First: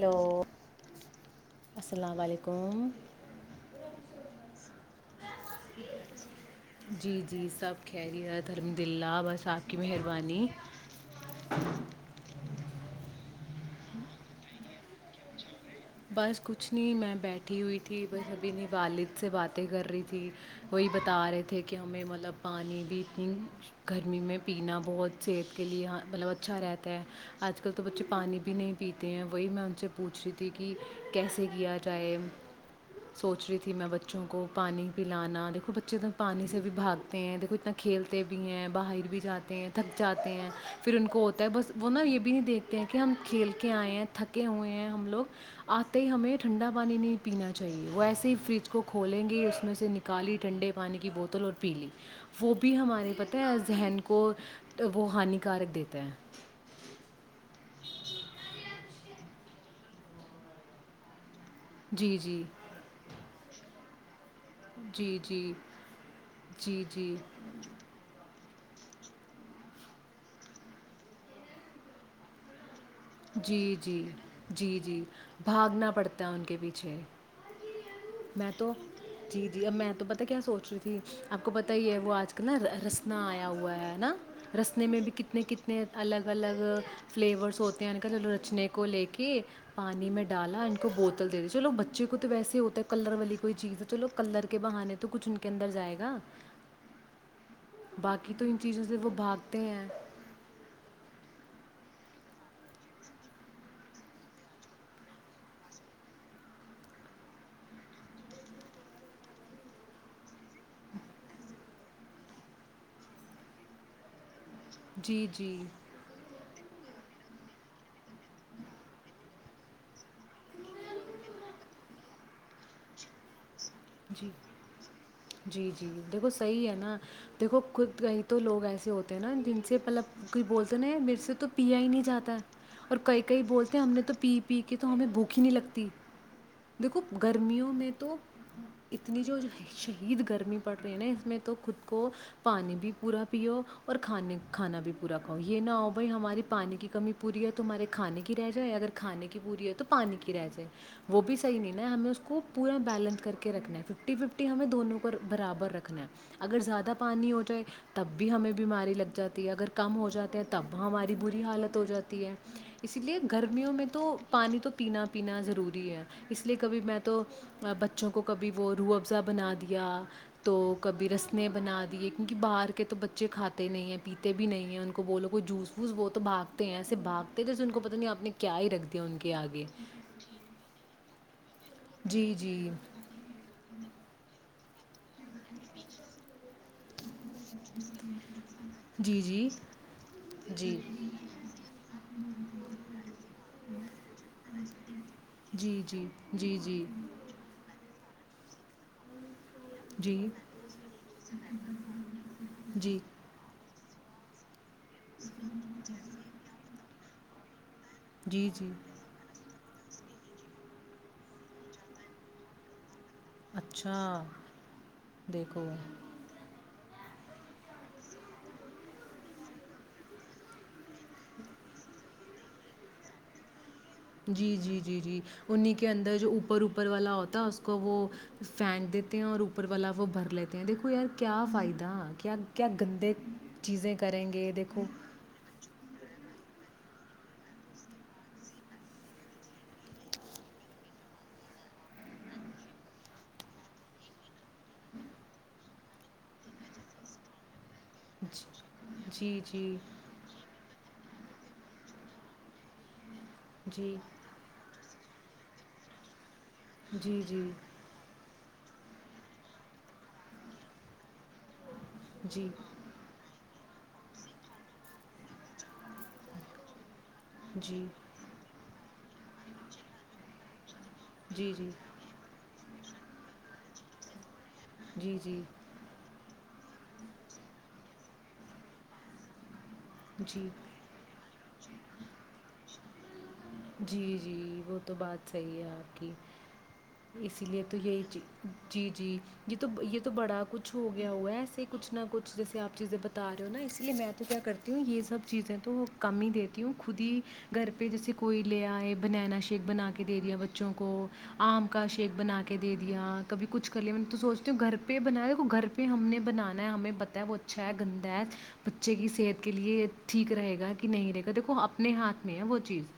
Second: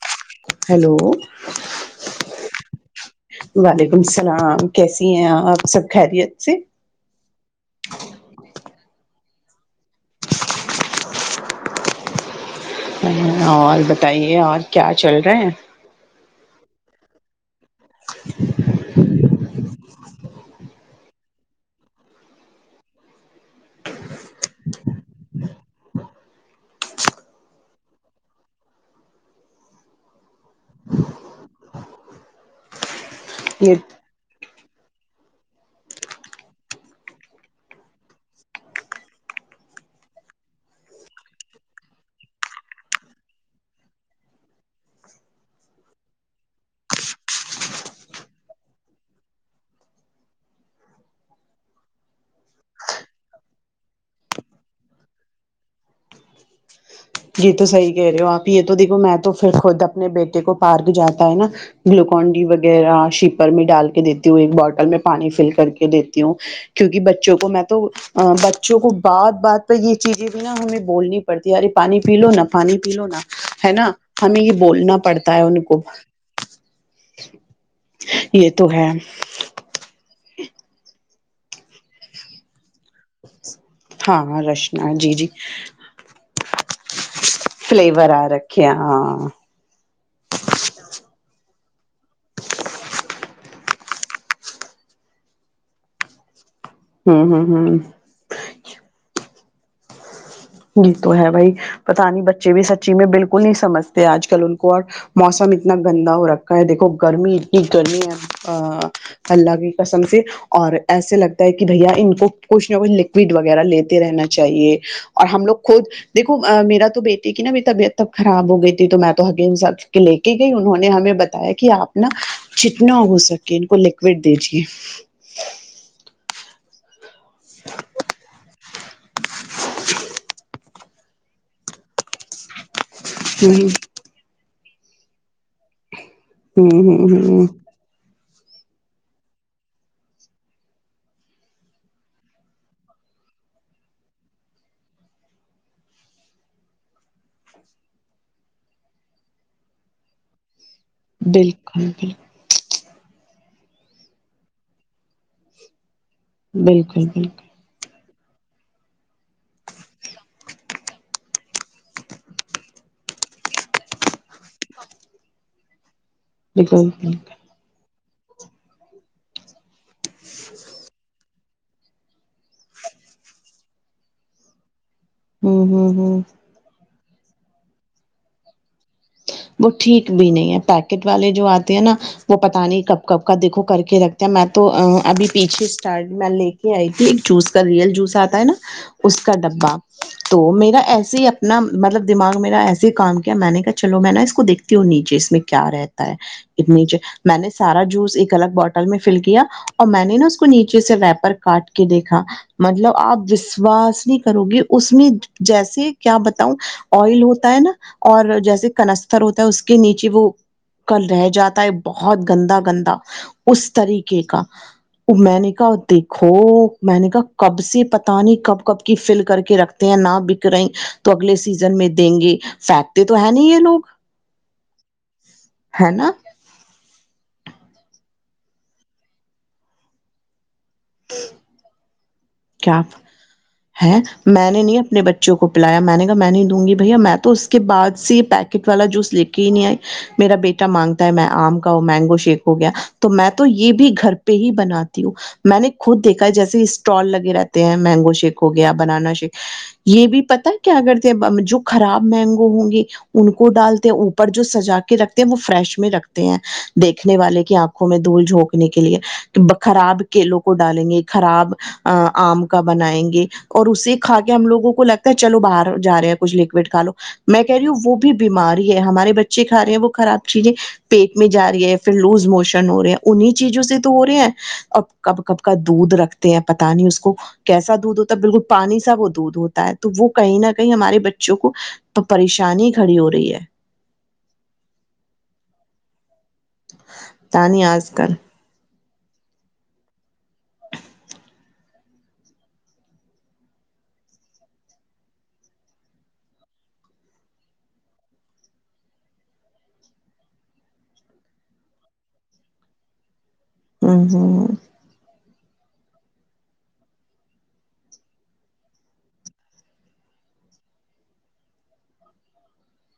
hello hello السلام علیکم وعلیکم السلام کیسی ہیں آپ سب خیریت سے جی جی ت کی مہربانی اور بتائیے اور کیا چل رہا ہیں بس کچھ نہیں میں بیٹھی ہوئی ٹھ ب ابھی نہیں والد سے باتیں کر رہی تھی وہی بتا رہے تھے کہ ہمیں مطلب پانی بھی اتنی گرمی میں پینا بہت صحت کے لیے مطلب اچھا رہتا ہے آج کل تو بچے پانی بھی نہیں پیتے ہیں وہی میں ان سے پوچھ رہی تھی کہ کیسے کیا جائے سوچ رہی یہ تھی میں بچوں کو پانی پلانا دیکھو بچے تو پانی سے بھی بھاگتے ہیں دیکھو اتنا کھیلتے بھی ہیں باہر بھی جاتے ہیں تھک جاتے ہیں پھر ان کو ہوتا ہے بس وہ نا یہ بھی نہیں دیکھتے ہیں کہ ہم کھیل کے آئے ہیں تھکے ہوئے ہیں ہم لوگ آتے ہی ہمیں ٹھنڈا پانی نہیں پینا چاہیے وہ ایسے ہی فریج کو کھولیں گے اس میں سے نکالی ٹھنڈے پانی کی بوتل اور پی لی وہ بھی ہمارے پتہ ہے ذہن کو وہ ہانیکارک دیتا ہے یہ تو صحیح کہہ رہے ہو آپ یہ تو دیکھو میں تو پھر خود اپنے بیٹے کو پارک جاتا ہے نا جی گلوکون جی ڈی وغیرہ شیپر میں ڈال کہ ہ ایک باٹل میں جی پانی فل جی کر کے دیتی ہوں جی کیونکہ جی بچوں کو میں تو بچ بچوں کو بات بات پر یہ چیزیں بھی نہا ہمیں بولنی پڑتی ہےارے پانی پی لو نہ پانی جی نا جی ہمیں یہ جی بولنا جی پڑتا ہے ان کو بھاگنا پڑتا ہے ان کے پیچھے میں یہ تو ہے جی جی اب میں تو پتا کیا سوچ رہی تھی آپ کو پت ہی ہے وہ آج کل نا رسنا آئے ہوا ہے نا ہاں ہاں رسنے رشنا میں بھی جی جی کتنے کتنے الگ الگ فلیورس ہوتے ہیں ان کا فلیور چ آ رکھے رچنے ہیں کو ہاں لے کے پانی میں ڈالا ان کو بوتل دے دی [unintelligible] ویسے ہی ہوتا ہے کلر والی کوئی چیز ہے چلو کلر کے بہانے تو کچھ ان کے اندر جائے گا ہاں ہاں باقی تو ان چیزوں سے وہ بھا تی ہیں یہ تو ہے بھائی پت نہیں بچے بھی سچی میں بالکل نہیں سمجھتے آج کل ان کو اور موسم اتنا گندا ہو رکھا ہے دیکھو گرمی اتنی گرمی ہے اللہ کی قسم سے اور ایسے لگتا ہے کہ بھیا ان کو کچھ نہ کچھ لکوڈ وغیرہ لیتے رہنا چاہیے جی، لوگ جی، خود دیکو میرا تو بیٹی کی نا طبیعت تب خراب ہو گئی تھی تو میں تو حگ سب لے کے گئی انہوں نے ہمیں بتایا کہ آپ نا چتنا ہو سک کہ ان کو لکوڈ جی دیجے جی جی دیکھو صحیح ہے نا دیکھو خود کہئی تو لوگ ایسے ہوتے ہیں نا جن سے مطلب کوئی بول تو نہیں میرے سے تو پیا ہی نہیں جاتا اور کئی کئی ہ بولتے ہیں ہم نے تو پی پی کے تو ہمیں بھوک ہی نہیں لگتی ہ دیکھو ہ ہ گرمیوں میں تو اتنی جو شہید گرمی پڑ رہی ہے نا اس میں تو خود کو پانی بھی پورا پیو اور کھانے کھانا بھی پورا کھاؤ یہ نہ ہو بھائی ہماری پانی کی کمی پوری ہے ت ہمارے کھانے کی رہ جائے اگر کھانے کی پوری ہے تو پانی کی رہ جائے وہ بھی صحیح نہیں بالکل نا ہمیں بالکل اس کو پورا بیلنس کر کے کے رکھنا ہے ففٹی ففٹی ہمیں دونوں کو برابر رکھنا ہے اگر زیادہ بالکل بالکل پانی ہو جائے تو تب بھی ہمیں بیماری لگ جاتی ہے اگر کم ہو جاتے ہیں تب ہماری بری حالت ہو جاتی ہے اسی لیے گرمیوں میں تو پانی تو پینا پینا ضروری ہے اس لیے کبھی بالکل میں تو بالکل بچ [unintelligible] کبھی وہ روح افزا بنا دیا یا تو کبھی رس نے بنا دی ہے کیونکہ باہر کے تو بچے کھاتے ہی نہیں ہیں پیتے بھی نہیں ہیں ان کو بولو کوئی ہوں جھس ہوں ووس وہ تو ہوں باگتے ہیں ایسے باگ تے تھے ان کو پتا نہیں آ نے کیا ہی رکھ دیا ان کے آگے وہ ٹھیک بھی نہیں ہے پیکٹ والے جو آ نا جی وہ پتا جی نہیں کب کب کا دیکو کر کے رکھتے ہیں میں تو تو ابھی پیچھے اسٹارٹ میں لے آئی تھی ایک جوس کا ریئل جوس آتا ہے نا اس جی کا جی ڈبا تو جی میرا ایسے ہی اپنا مطلب دماغ میرا ایسے ہی کام کیا میں نے کہ چلو میں نا اس کو دیکتی ہوں نیچے اس میں کیا جی رہتا ہے جی جی جی نیچے میں نے سارا جوس الگ باٹل میں فل کیا اور میں نے نا جی اس کو نیچے سے ریپر کاٹ کے دیکھا مطلب جی آپ وشواس نہیں کرو گی اس میں جیسے کیا بتاؤ آئل ہوتا ہوتا ہے نا اور جی جیسے جی کہ [unintelligible] ہوتا ہے اس کے نیچے وہ ک رہ جاتا ہے بہت گندا گندا [unintelligible] اس اچھا طریقے کا وہ میں نے دیکھو کہا دیکھو [unintelligible] میں نے کہا کب سے پت نہیں کب کب کی فل کر کے رکھتے ہیں نہ بک رہی تو اگلے سیزن میں دیں گے فھیکتے تو ہیں [unintelligible] نہیں یہ لوگ [unintelligible] جی جی جی جی انہیں کے ہے نا اندر جو اوپر اوپر والا ہوتا [unintelligible] اس کو وہ پھینک دیتے ہیں اور اوپر والا وہ بھر لیتے [unintelligible] ہیں دیکھو یار کیا فائد [unintelligible] کیاپ ہیں میں گے نے نہیں دیکھو اپنے بچوں کو پلایا میں نے کہا میں نہیں دوں گی [unintelligible] بھیا میں تو اس کے بعد سے یہ پیکٹ والا جوس لے کے ہی نہیں آئی میرا بیٹا مانگتا ہے میں آم کا مینگو شیک ہو گیا تو میں تو یہ بھی گھر پہ ہی بنات ہوں میں نے [unintelligible] خود دیکھا ہے جیسے اسٹال ل رہتے ہیں [unintelligible] مینگو شیک ہو گیا بنانا شیک جی جی یہ بھی پتا کیا اگر [unintelligible] جو خراب مینگو ہوں گے [unintelligible] ان کو ڈالتے جی اوپر جو سجا کے رکھتے [unintelligible] وہ فریش میں رکھتے ہیں [unintelligible] دیکھنے جی والے جی کی آنکھوں میں دھول جھونک [unintelligible] نے کے لیے کہ خراب کیلو کو ڈالیں گے خراب [unintelligible] آم جی جی کا بنائیں گے [unintelligible] اور اسے کا کے ہم لگوں کو لگتا ہے چلو باہر جا رہے ہیں کچھ لکوڈ کا لو [unintelligible] میں جی کری ہوں جی وہ بھی بیمار [unintelligible] ہے ہمارے بچے کھ رہے ہیں وہ خراب چیزیں [unintelligible] پیٹ میں جا جی رہی ہے پھر لوز موشن [unintelligible] ہو رہے ہیں انہیں چیزوں سے تو ہو رہے ہیں تو [unintelligible] اور جی کب کب جی کا دودھ رکھ [unintelligible] ت [unintelligible] پتا نہیں اس کو کیسا دودھ ہوتا ہے بالکل پانی سا وہ دودھ ہوتا ہے [unintelligible] تو وہ کہیں جی نہ کہیں ہمارے بچے [unintelligible] بچوں کو پریشانی کھڑی ہو رہی ہے [unintelligible] جی جی وہ تو بات صحیح ہے آپ کی [unintelligible] اسی لیے تانی تو آج یہی کل چ [unintelligible] جی جی یہ تو یہ تو بڑا کچھ ہو گیا ہوا ہے ایسے کچھ نہ کچھ جیسے آپ چیزیں بتا رہے ہو نا اسی لیے میں تو کیا کرتی ہوں یہ سب چیزیں تو کم ہی دیتی ہوں خود ہی گھر پہ جیسے [inaudible] کوئی لے آئے بنانا شیک بنا کے دے دیا بچوں کو آم کا شیک بنا کے دے دیا [inaudible] کبھی کچ کر لے ہ میں تو ہ سوچتے ہو گھر پہ بناائے گھر پہ [inaudible] پ ہم نے بنانا ہے ہمیں پتا ہے وہ اچھا ہے گندا ہے بچے کی صحت کے لیے ٹھیک رہے گا کہ نہیں رہے گا دیکھو اپنے ہاتھ میں ہے وہ چیز [inaudible]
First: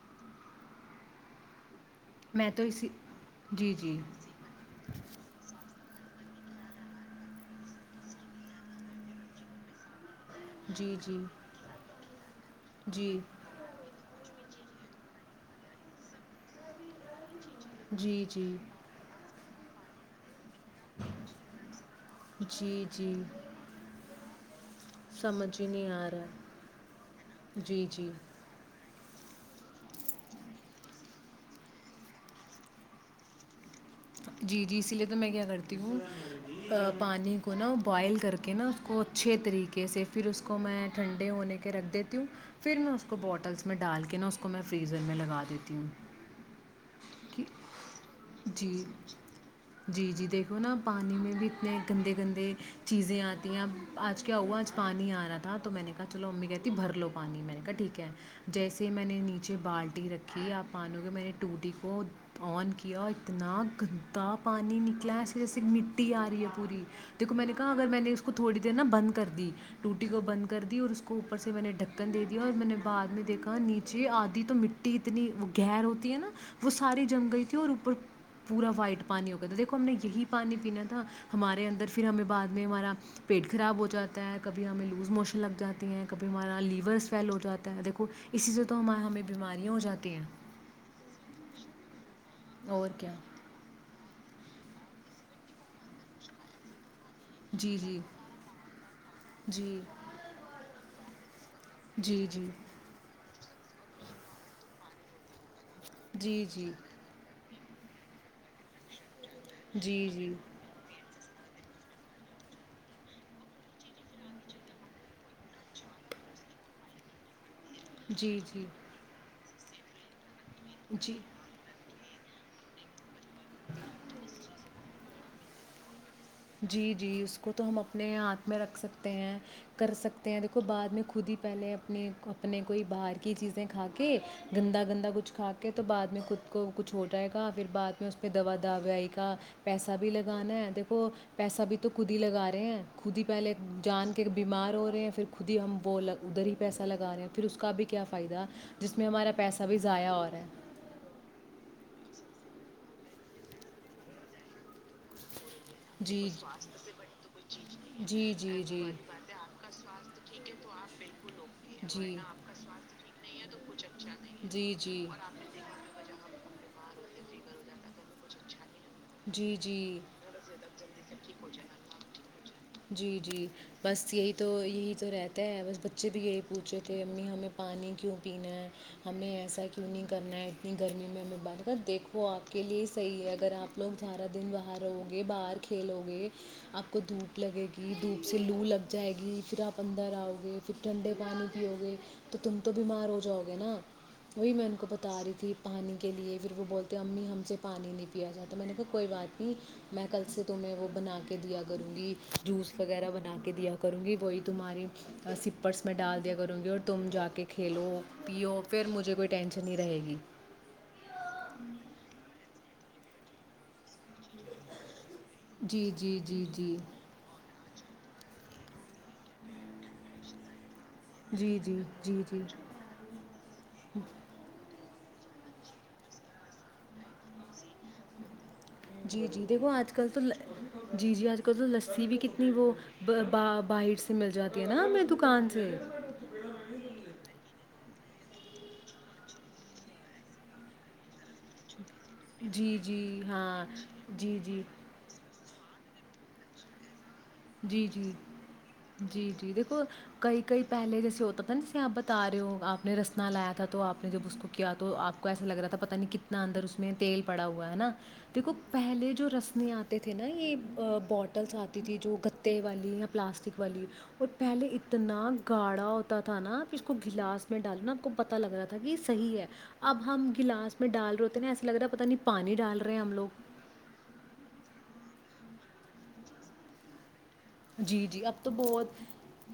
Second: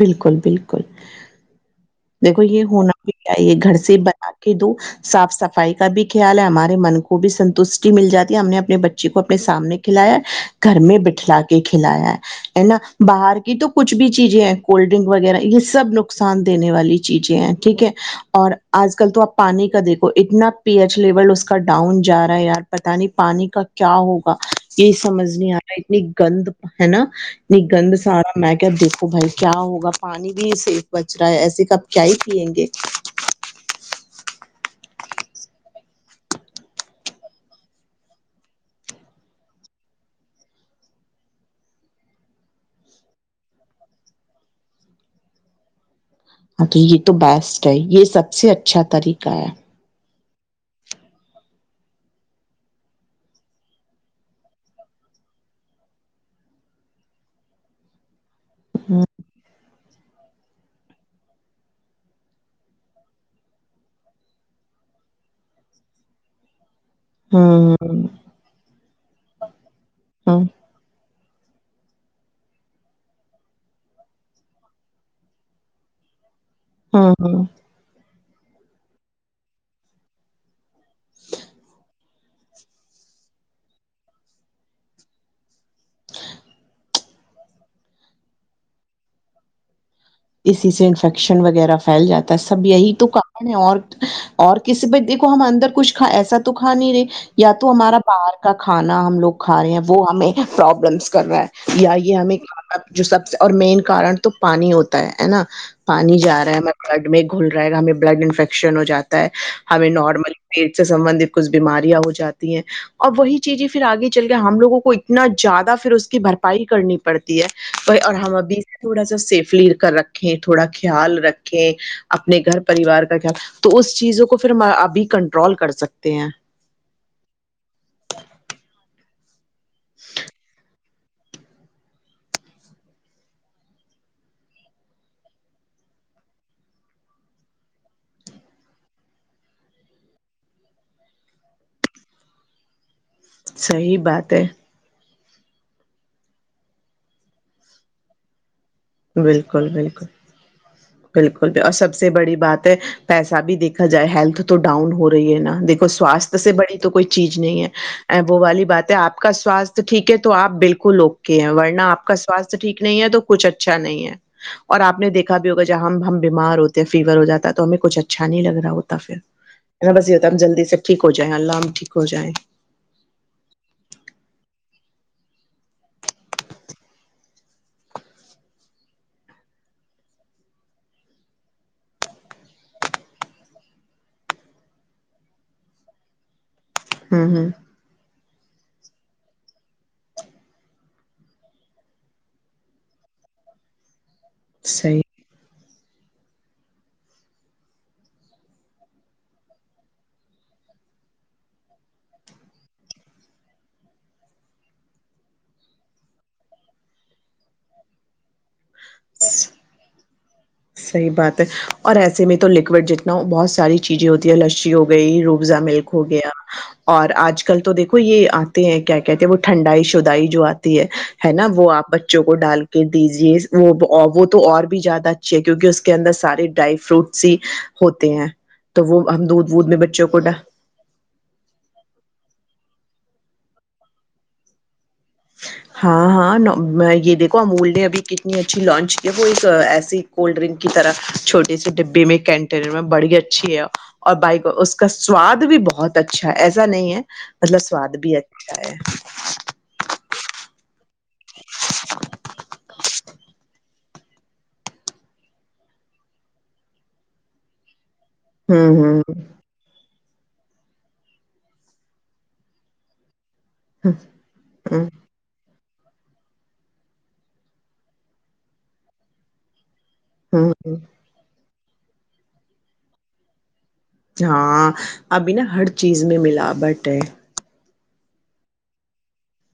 بالکل بالکل [inaudible] دیکھو میں تو یہ اسی ہونا بھی چاہی یہ جی گھر سے جی بنا کے دو صاف صفائی کا بھی خیال ہے ہمارے من کو بھی سنتشٹی مل جاتی ہے ہم نے اپنے بچے کو اپنے سامنے کھلایا گھر جی میں جی بٹھلا کے کھلایا ہے ہے نا جی باہر کی تو کچھ بھی چیزیں ہیں کولڈ ڈرنک وغیرہ یہ سب نقصان دینے والی چیزیں ہیں ٹھیک ہے جی اور جی آج کل تو آپ پانی کا دیکھو اتنا پی ایچ لیول اس کا ڈاؤن جا رہا ہے یار جی پتا جی نہیں پانی کا کیا ہوگا [inaudible] یہی سمجھ نہیں آ رہا اتنی گند ہے نانی جی گند جی سارا میں کیا دیکھ بھائی [inaudible] کیا ہوگا پانی بھی سےیف بچ رہا ہے ایسے کب کیا ہی پیئیں گے جی جی اسی لیے تو میں کیا کرتی ہوں پانی کو نا بوائل کر کے نا اس کو اچھے طریقے سے پھر اس کو میں ٹھنڈے ہونے کے رکھ دیتی ہوں پھر میں اس کو بٹلز میں ڈال کے نا اس کو میں فریزر میں لگا دیتی ہوں ہاں تو یہ تو کہ بیسٹ ہے یہ سب سے اچھا جی طریقہ کیا [inaudible] جی جی دیکھو نا پانی میں بھی اتنے گندے گندے چیزیں آتی ہیں اب آج کیا ہوا آج پانی آ رہا تھا تو میں نے کہا چلو امی کہتی بھر لو پانی میں نے کہا ٹھیک ہے جیسے ہ میں نے نیچے بالٹی رکھی آپ پانو کے میں نے ٹو ڈٹی کو آن کیا اتنا [inaudible] گندا پانی نکلاے اس جیسے مٹی آ رہی ہے پوری [inaudible] دیکو میں نے کہ اگر ہ میں نے اس کو تھوڑی نا بند کر دی ٹوٹی کو ہ بند کر دی اور اس کو اوپر سے میں نے ڈھکن دے دیا اور میں نے بعد میں دھا نیچے آدھی تو مٹی اتنی گہر ہوتی ہے نا وہ ساری ہ جنگ گئی ہ تھی اور اوپر پورا وائٹ پانی ہو گیا تھا دیکھو ہم نے یہی پانی پینا تھا ہمارے اندر پھر ہمیں بعد میں ہمارا پیٹ خراب ہو جاتا ہے کبھی ہمیں لوز موشن لگ جاتی ہیں کبھی ہمارا لیورس فیل ہو جاتا ہے دیکھو اسی سے تو ہم ہمیں بیماریاں ہو جاتی ہیں اسی سے انفیکشن وغیرہ پھیل جاتا سب اور یہی تو کیا کن ہے اور اور کسی ب دھو ہم اندر کچھ کھ ایسا تو کھا نہیں رہے یا تو جی ہمارا جی باہر کا کھانا ہم لوگ کھا رہے جی ہیں وہ ہمیں پربلمس کروائے [inaudible] یا یہ جی ہمیں جی جو سب [unintelligible] اور مین کارن تو پانی ہوتا ہے ہے نا پانی جا جی رہا ہے ہم جی گرڈ میں گل رہے گا ہمیں بلڈ انفکیکشن ہو جاتا ہمیں جی نارملی جی پیٹ سے سبندت کچھ بیماریاں ہو جاتی ہیں اور وہی چیزیں پھر آگے چل کے ہم لوگوں کو اتنا زیادہ پھر اس کی بھرپائی کرنی پڑتی ہے اور ہم جی ابھی سے جی تھوڑا سا سیف فلییر کر رکھیں تھوڑا جی خیال رکھے اپنے گھر پریوار کا کیا تو اس چیزوں کو پھر ہم ابھی کنٹرول کر سکتے ہیں جی جی اس کو تو ہم اپنے ہاتھ میں رکھ سکتے ہیں کر سکتے ہیں دیکھو بعد میں خود خود ہی پہلے اپنے اپنے کوئی باہر کی چیزیں کھا کے گندا گندا کچھ کھا کے تو بعد میں خود کو کچھ ہو جائے گا پھر بعد میں اس پہ دوا دوئی کا پیسہ بھی لگانا ہے دیکھو پیسہ بھی تو خود ہی لگا رہے ہیں خود ہی پہلے صحیح جان کے بات ہے بیمار ہو رہے ہیں پھر خود ہی ہم وہ ادھر ہی پیسہ لگا رہے ہیں پھر اس کا بھی کیا فائدہ جس میں ہمارا پیسہ بالکل بھی بالکل ضائع ہو رہا ہے بالکل سب سب سے بڑی بات ہے پیسہ بھی دیکھا جائے ہیلتھ تو ڈاؤن ہو رہی ہے نا دیکھو جی سواستھ سے بڑی تو کوئی چیز نہیں ہے ا جی وہ جی والی جی بات ہے آپ کا سوستھ ٹھیک ہے تو آپ بالکل کلو ہے ورنہپ کا ساستھ ٹھیک نہیں ہے تو کچھ اچھا اچھا نہیں ہے جی اور آپ جی نے دیکھا بھی ہوگا ج ہم ہم ب بیمار ہوتے ہیں فیور ہواتا ہے تو ہمیں کچھ اچھا نہیں لگ رہا ہوتا لگتا جی پھرا جی بس یہ ہوتا ہے ہم جلدی سے ٹھیک ہو جائیں اللہ ہم ٹھیک ہو جائیں جو رہتا ہے بس بچے بھی یہی پوچھ رہے تھے امی ہمیں پانی کیوں پینا ہے ہمیں ایسا کیوں نہیں کرنا ہے اتنی گرمی میں ہمیں بات کر دیکھو آپ کے لیے صحیح ہے اگر آپ لوگ زارا دن باہر رہو گے باہر کھیلو گے آپ کو ہوں دھوپ ہوں لگے گی دوپ سے لو لگ جائے گی پھر آپ اندر آؤ گے پھر ٹھنڈے پانی پیؤ گے تو تم تو بیمار ہو جاؤ گے نا وہی میں ان کو بتا رہی تھی پانی کے لیے پھر وہ بولتے ہیں امی ہم سے پانی نہیں پیا جاتا تو میں نے کہا کوئی بات نہیں میں کل سے تمہیں وہ بنا کے دیا کروں گی جوس وغیرہ بنا کے دیا کروں گی وہی تمہاری سپرس میں ڈال دیا کروں گی اور تم جا کے کھیلو پیو پھر مجھے کوئی صحیح ٹینشن نہیں رہے گی صحیح بات ہے اور ایسے میں تو لکوڈ جتنا ہو بہت ساری چیزیں ہوتی ہے لچی ہو گئی روبزا جی ملک ہو جی گیا جی جی اور آج کل تو دیکھ یہ آتے ہیں کیا کہتے ہیں وہ ٹھنڈائی شدائی جو آتی ہے نا جی وہ جی آپ جی بچوں کو جی ڈال کے دیجے وہ وہ تو اور بھی زیادہ ا کیونکہ اس کے اندر سارے ڈرائی فروٹس ہی ہوتے ہیں تو وہ ہم جی جی دودھ وودھ دیکھو میں آج بچوں کل کو تو ڈا جی جی آج کل تو لسی بھی کتنی وہ باہر سے مل جاتی ہے نا دکان سے ہاں ہاں یہ دیکھو امول نے ابھی کتنی اچھی لانچ کی وہ اس ایسی کولڈ ڈرنک کی طرح چھوے سی ڈبی بیم کینٹینر جی میں بڑی جی اچھی ہے ہاں اور بائی جی کو جی اس کا سواد بھی بہت اچھا ہے ایسا نہیں ہے مطلب جی سواد جی بھی اچھا ہے جی جی دیکھو کئی کئی پہلے جیسے ہوتا تھا نا جیے آپ بتا رہے ہو آپ نے رسنا لایا تھا تو آپ نے جب اس کو کیا تو آپ کو ایسا لگ رہا تھا پتاہ نہیں کتنا اندر اس میں تیل پڑا ہوا ہے نا دیکھو ہوں پہلے جو رسمیں آتے تھے نا یہ بوٹلس آتی تھی جو گ تے والییا پلاسٹک والی اور پہلے ہوں اتنا گاڑھا ہوتا تھا نا پھر اس کو گلاس میں ڈالناا آپ کو پت لگ رہا تھا کہ صحیح ہے اب ہم ہ ہ گلاس میں ڈال رہ ہوتے نا ایسا لگ رہا ہے پتا نہیں پانی ڈال رہے ہیں ہم لوگ ہاں ابھی نا ہر چیز میں ملاوٹ ہے جی جی اب تو بہت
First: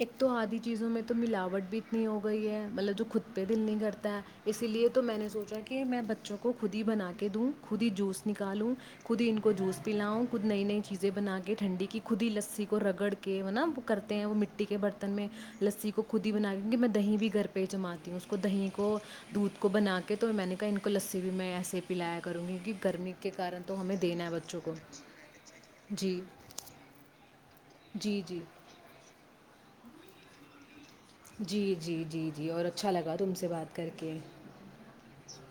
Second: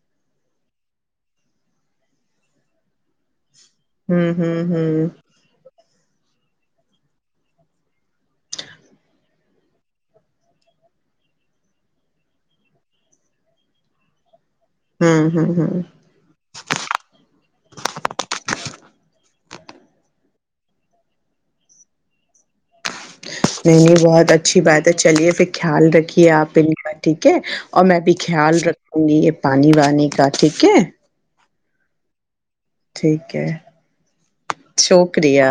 ایک تو آدھی چیزوں میں تو ملاوٹ بھی اتنی ہو گئی ہے مطلب جو خود دل نہیں کرتا ہے ہوں ہوں اسی لیے تو ہوں میں نے سوچا کہ میں بچ بچوں کو خود ہی بنا کے دوں خود ہی جوس نکالوں خود ہی ان کو جوس پلاؤ خود نئی نئی چیزیں بنا کے ٹھنڈی کی خود ہی لسی رگڑ کے م نا وہ کرتے ہیں وہ مٹی مٹی کے برن میں ہوں ہوں ہ لسی کو خود ہی بنا کے کیکہ میں دہی بھی گھر پہ ہی جماتی ہوں اس کو دہی کو دودھ کو بنا کے تو میں نے کہا ان کو لسی بھی میں ایسے پلایا کروں گی کہہ گرمی کے کارن تو نہیں ہمیں نہیں دینا ہے بہت بچوں اچھی کو بات ہے چلیے پھر خیال جی رکھیے آپ ان کا ٹھیک ہے اور میں بھی جی جی خیال رکھوں گی یہ پانی وانی کا ٹھیک ہے جی جی جی جی اور اچھا لگا تم ٹھیک سے ہے بات کر کے شکریہ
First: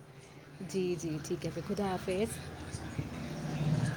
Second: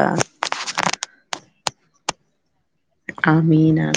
جی جی ٹھیک اوک پے خدا حافظ آمین